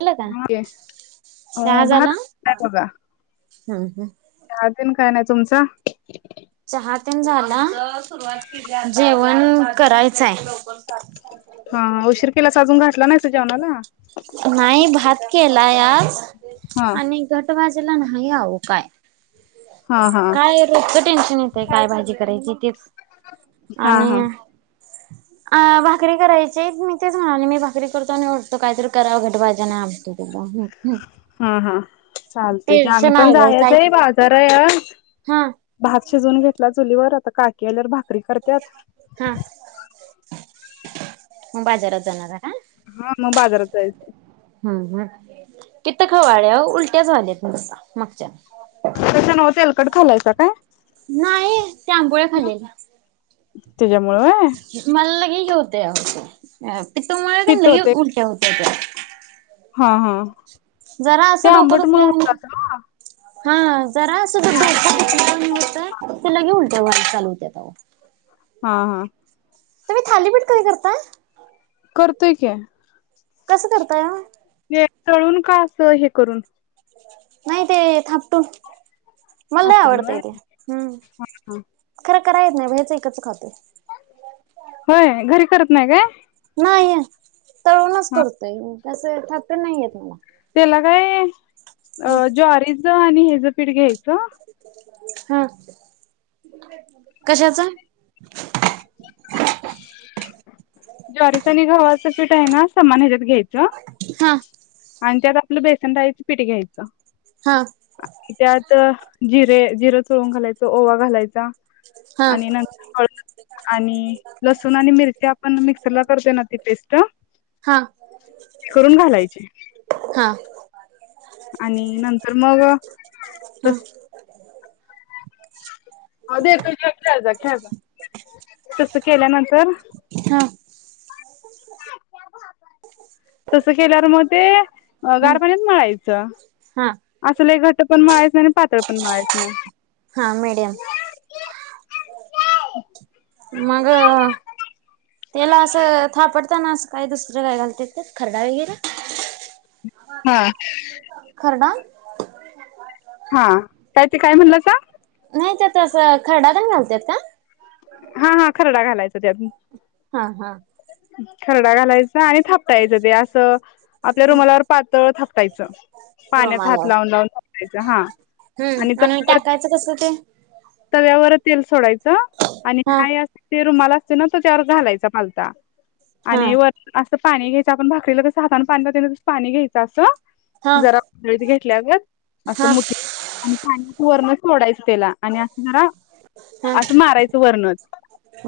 झालं का े अ चहा भात झाला? काय बघा. हम्म हम्म. दिन काय नाही तुमचा चहते झाला सुरवात जेवण करायचंय. हा उशीर केला सा अजून घाठला नाहीस जेवणाला नाही भात केलाय आज हा आणि घट वाजला नाही काय हा हा काय रो टेन्शन येते काय भाजी करायची तेच हा आणि हा [unintelligible] अ भाकरी करायची मी तेच म्हणाले मी भाकरी करतो आणि निवढतो काहीतरी करा घट भाज्या नाही आतो त हा हा चालते की आम्ही टेन्शन पण आलंय जायच काय आहे बाजार हा भात शिजवून घेतला चुलीवर आता काकी आल्यावर भाकरी करतत. हा म बाजारात जाणारा ह. हा मग बाजारात जायचं. हम् हम किथ खवाळ्या उलट्याच झाल्यात ना तसा मागच्यान त नाव ते एलकड खालायचा काय? नाही ते आंबोळ्या त्याच्यामुळ व्हय खाल्लेल्या मला लगेही होते होते प तो मला पित्त लगे होतय उलट्या होत्या त्या हा हा जरा ते असं डोकं आंबट मुळ होत दुखल्यावाणी अस. हा जरा अस. काां? त ते लगे उलते चालू होते आ हा हा. तु म् थालीपीठ कध करता. करतोय क कसं करताय ओ? हे चळून का अस हे करून नाही ते थापटून मलाला थापटून आवडतय व्हय ते हम्म. खरं करा येत नाही व्याच एकच खाते. होय घरी करत नाही काय? नाही तळूनच हा करतोय कस थप नाहीयेत मला त्याला काय ज्वारीच आणि हेच पीठ घ्यायचं. हा कशाचा ज्वारीच आणि गव्हाचं पीठ आहे ना समान ह्याच्यात घ्यायचं हा आणि त्यात आपलं बेसन डाळीच पीठ घ्यायचं हां त्यात जिरे जिर चोळून घालायचं ओवा घालायचा हा आणि नंत आणि लसूण आणि मिरच्या आपण मिक्सरला करतोय ना ती पेस्ट हा करून घालायची हा आणि नंतर मग ह तस हो देतो खेळ जा खेळ जा तस केल्यानंतर हा तसं केल्यावर मग ते ह गार पाण्यात मळायचं हा अस लईघट्ट पण मळायच नाही आणि पातळ पण मळायच नाही हा मीडियम मग त्याला असं थापडताना असं काय दुसरं काय घालते त्या खरडा वगैरे हा. खरणा हा का ते काय म्हणलं जा. नाही त्या त अस खरडाद घालत का? हा हा खरडा घालायचा त्यात हा हा खरडा घालायचा आणि थापटायचं ते असं आपल्या रुमालावर पातळ थापटायचं पाण्याचा हात रोमाला लावुन लावुन थापटायच हा हम्म आणि टाकायच कस कस ते तव्यावर तेल सोडायचं आणि हा काय अस ते रुमाल असतोय ना त्यो त्यावर घालायचा पालता हा आणि वर असं पाणी घ्यायचं आपण भाकरीला कसं हातान पाणी लावतोय ना तस पाणी घ्यायचं असं हा जरा ळीत घेतल्यागत हा असंठे आणि पा वर्ण सोडायचं त्याला [unintelligible] आणि असणार हा असं मारायचं वरनच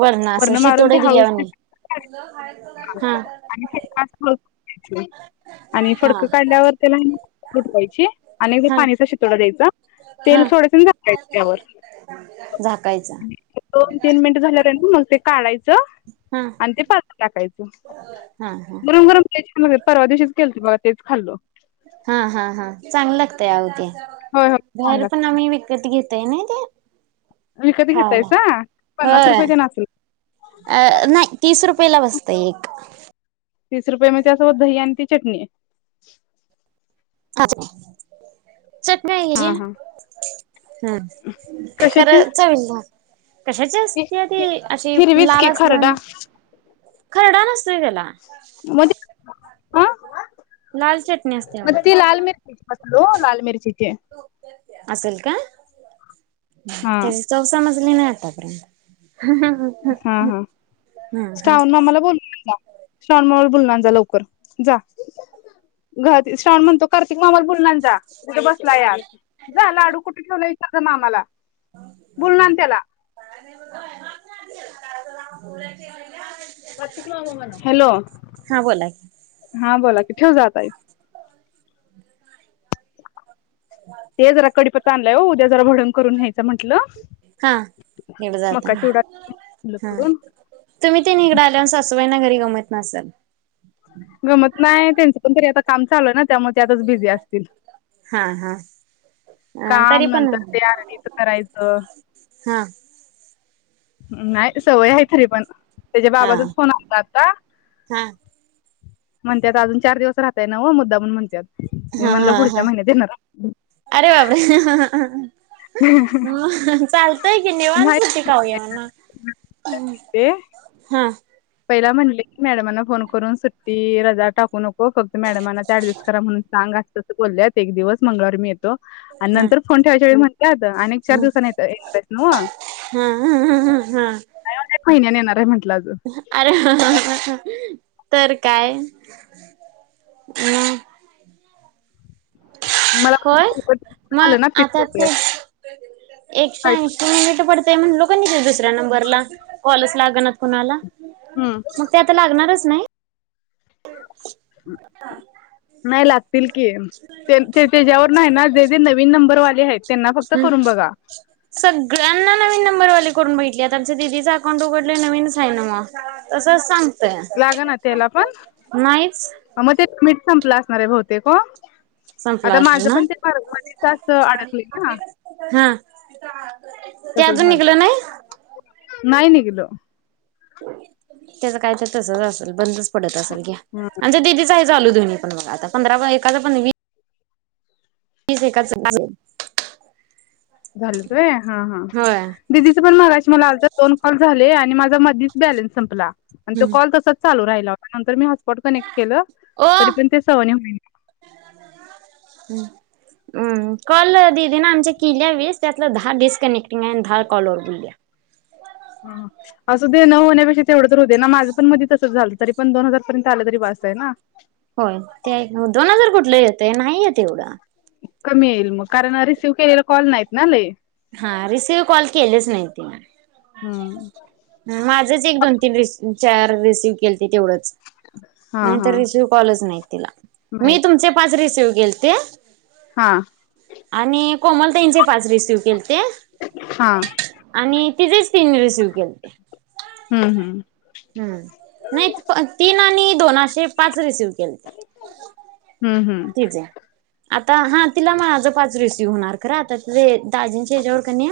वरण असं वरन मारून ते शितोडे हळू दिल्यावानी हा आणि फडकास फडकयची आणि हा फडक काढल्यावर त्याला फुटवायची आणिएकदा हा पाणीचा शितोडा द्यायचा तेल हा सोडायचं आणि झाकायच त्यावर झाकायचा दोन तीन मिनट झाल्यांवर मग ते काढायचं हा आणि ते पालत टाकायच हा हा गरम गरम ते परवा दिवशीच केल त बघा तेच खाल्लो हा हा हा चांगल लागतय अवो ते होय होय छान बाहेर पण लागतं आम्ही विकत घेत ते नाही ते विकत खायला घेतायसा पन्नास होय रुपये तेन असल अ नाही तीस रुपये ला बसतंय एक तीस रुपये म्हणजे असं दही आणि ती चटणी आहे अच्छा चटण्या हे हा हा हम कशाची खरं चवीला कशाची असत्या ती अशी हिरवीच लाल की खरडा असल्यावानी खरडा नसतोय त्याला मग ते लाल चटणी असते बघा ती मे लाल मिर्ची खल्लो लाल मिर्च इचे असेल का हा चौसा मजली नाही आतापर्यंत हा हा हम्म स्टाऊन आम्हाला बोल जा शणमवर बोलला जा लवकर जा घर श्राण म्हणतो कार्तिकमाल बुलांचाे या जा लाडू कुठे ठेवला इचार मामाला बोलून आण त्याला ह हॅलो बोला की हा बोला किथे जातई ह ते जरा कडीपत आणलंय उद्या जरा भडून करून घ्यायच म्हंटलं हा तिकडे मका जाताना उडा हा करून तुम्ही ते निघड आल्या सासुबाईना घरी गमत नसाल गमत नाही त्यांच पण तरी आता काम चालू आहे ना त्यामुळे त्यातच बिझी असतील हा हा काम तरी नंतर पण ते आरडीचं करायचं हा नाही सवय आहे तरी पण त्याच्या हा बाबाचाच फोन आत आता हा म्हणतात अजून चार दिवस राहताय नव्ह अस मुद्दामण म्हणतात मी हा म्हणलं हा हा पुढच्या महिन्यात येणार अरे वापरे ह चालतंय की निवांत नाही सुट्टी खाऊया म्हणाव ते हा पहिला म्हणले की मॅडमाना फोन करून सुट्टी रजा टाकू नको फक्त मॅडमाना ते ऍडजस्ट करा म्हणून सांग असत बोलल्यात एक दिवस मंगळार मीे येतो आणि हा नंतर फोन ठेवायच्या वेळी म्हणतात आणि चार दिवसनी येत एकळेस हम्मम अ एक महिन्याने येणार आहे म्हटलं अजं अरे तर काय म मला होय मग झालं ना पित्त आता होतंय. एकशे ऐंशी मिनिट पड ते म्हण लोक दुसऱ्या नंबरला कॉलच लाग ना कुणाला हम्म मग ते आता लागणारच नाही नाही लागतील की ते त्याच्यावर नाही ना जे जे नवीन नंबरवाले आहेत त्यांना फक्त नाही करून बघा सगळ्यांना नवीन नंबरवाले करून बेटली आता आमच्या दिदीचं अकाउंट उघडलं नवीनच आहे ना मग तंच सांग लाग ना त्याला पण नाहीच मग ते मीठ संपलं असणार आहे भोवतेक संपला आता असेल माझं ना पण ते मार्ग मच अस अडकले ना हा. ते तसं अजून झाले निघलं नाही नाही न किलो त्याच काही तर तसच असेल बंदच पडत असल घ्या हा म्हच्या दिदीचही चालूु्ही पण बघ आता पंधरा एकाचा पण वीस तीच एकाच झालं तय हा हा होय दिदीचं पण माराशी मला आल तर दोन कॉल झाले आणि माझा मधीच बॅलेन्स संपला आणि तो कॉल तसच चालू राहिला होता नंतर मी हॉस्पॉट कनेक्ट केलं ओ तरी पण ते सहने होईल [inaudible] हम्म हम् कॉल ददी ना आमच्या किल्या वीस त्यातलं दहा डिस्कनेक्टिंग आहे आणि दहा कॉलवरर बुोलल्या हा असं दे न होण्यापेक्षा तेवढं तर होते ना माझं पण मी तसंच झालं तरी पण दोन हजार पर्यंत आलं तरी वाासत आहे ना होय ते मग दोन हजार कुठलं येतं नाही येत एवढं कमी येईल मग कारण रिसीव्ह केलेला कॉल नाहीत ना ल हा रिसिव्ह कॉल केलेच नाही ति हम्म. म माझंच एक दोन तीन रस चार रिसिव्ह केल ते तेवढंच हा नाहीत हा रिसिव कॉलच नाही तिला मी नाहीत तुमचे पाच रिसिव्ह केेल ते हा आणि कोमलताईचे पाच रिसिव्ह केले ते हा आणि तिथेच तिने रिसीव्ह केले ते हम्म हम्म हम्म नाही प तीन आणि दोन असे पाच रिसिव केल ते हम्म हम्म तिचेे आता हा तिला मा माझं पाच रिसीव होणार क आता त दाजेंच्या हच्यावर क नाही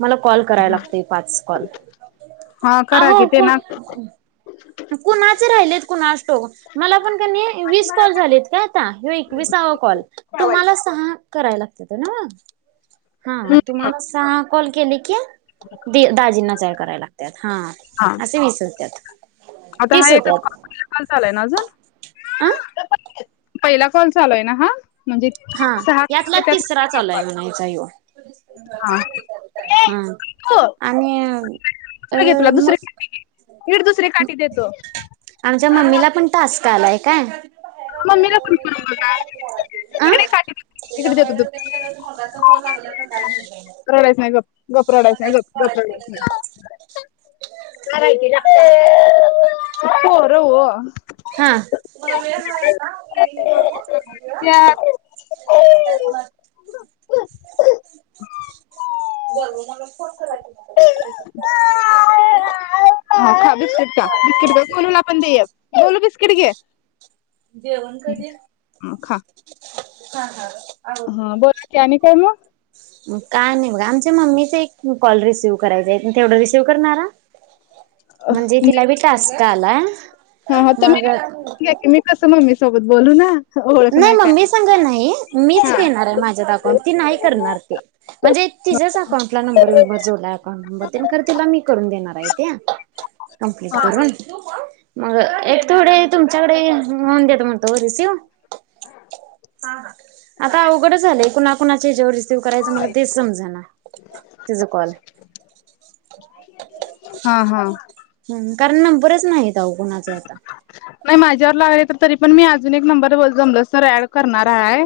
मला कॉल कराय लागतो पाच कॉल हा अ करा कि ते ना कोण हम्म कुणाचे राहिलेत कुणा मला पण का वीस कॉल झालेत का आता ह एकविसावा कॉल तुम्हाला सहा करायला लागत ना हा तुम्हाला स कॉल केले की दाजींना चाय करायला लागत हा हा विसरतत आता हा एकच कॉपला काल चालाय ना अजून आं पहिला कॉल चालू आहे ना हा म्हणजे सहा कॉल त्यात कॉल हा हम्म आणि अ म इकडे हीड दुसरे काठी देतो तिला पण ताासका आलाय काय मीलापण क काट त्याच्यामुळे त्या मगाचा फल लागल्या तर दाणार बय सांग गपराडयच गपराडा अ अपो रव हा म मेळ हाय का त्या ह बर मला फोन कराय हा का बिस्किट का बिस्किट का खणून आपण देया बोलू बिस्किट घे जेऊण कधी हा खा हा हा हा बोला की आणि ह काय काय नाही बघा आमच्या मम्मीचा एक कॉल रिसिव्ह करायचा आहे तेवढा रिसीव्ह करणारा म्हणजे मग तिला बिटा असत आला हा तर मीी मी कसं मम्मी सोबत बोलू ना ओळख नाही मग मी काय सांगा नाही मीच हा घेणार आहे माझ्या द अकाउंट ती नाही करणार ते म्हणजे तिच्याच अकाउंटला नंबर विंबर जोडला अकाउंट नंबर खर तिला मी करून देणार आहे ते कमप्लीट करून मग एक थोडे तुमच्याकडे होऊन देते म्हणतो हो रिसिव. हा हा. आता अवघडच झालंय कुणा कुणाचे जेवर रिसीव्ह करायचं मला तेच समजा ना तिझ कॉल. हा हा. हम कारण नंबरच नाहीेतऊ अवो कोणाचे आता. नाही माझ्यावर लागले तर तरी पण मी, अजून एक नंबर व जमलस तर ऍड करणार आहे.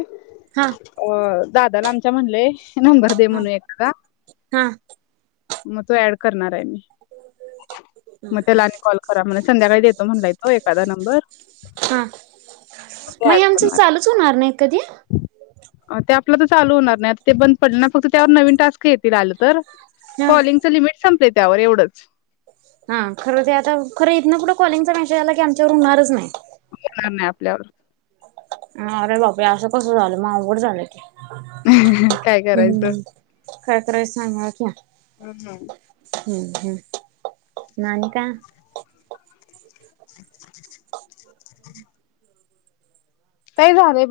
हां. व दादाला आमच्या म्हणलेय नंबर दे हा म्हणून एकदा. हा. मग तो ऍड करणार आहे मी मग त्याला कॉल खरा म्हणा संध्याकाळी देतो म्हणलाय तो एखादा नंबर हा ते ऍड मग आमच करणार चालूच होणार नाही कधी? ते आपलं तर चालू होणार नाही आता ते बंद पडले ना. फक्त त्यावर नवीन टास्क येतील आलं तर. हा कॉलिंगचं लिमिट संपलंय त्यावर एवढंच. हा खरं ते आता खर इथंन पुढ कॉलिंगचा मेसेज आला की, आमच्यावर होणारच नाही. होणार नाही आपल्यावर अरे बापरे! असं कसं झालं, अवघड झालंय की. काय करायचं हम्म. काय करायच सांगा की? हम्म हम्. हम्म हम्म मग आणि का, [inaudible] काय झालंय?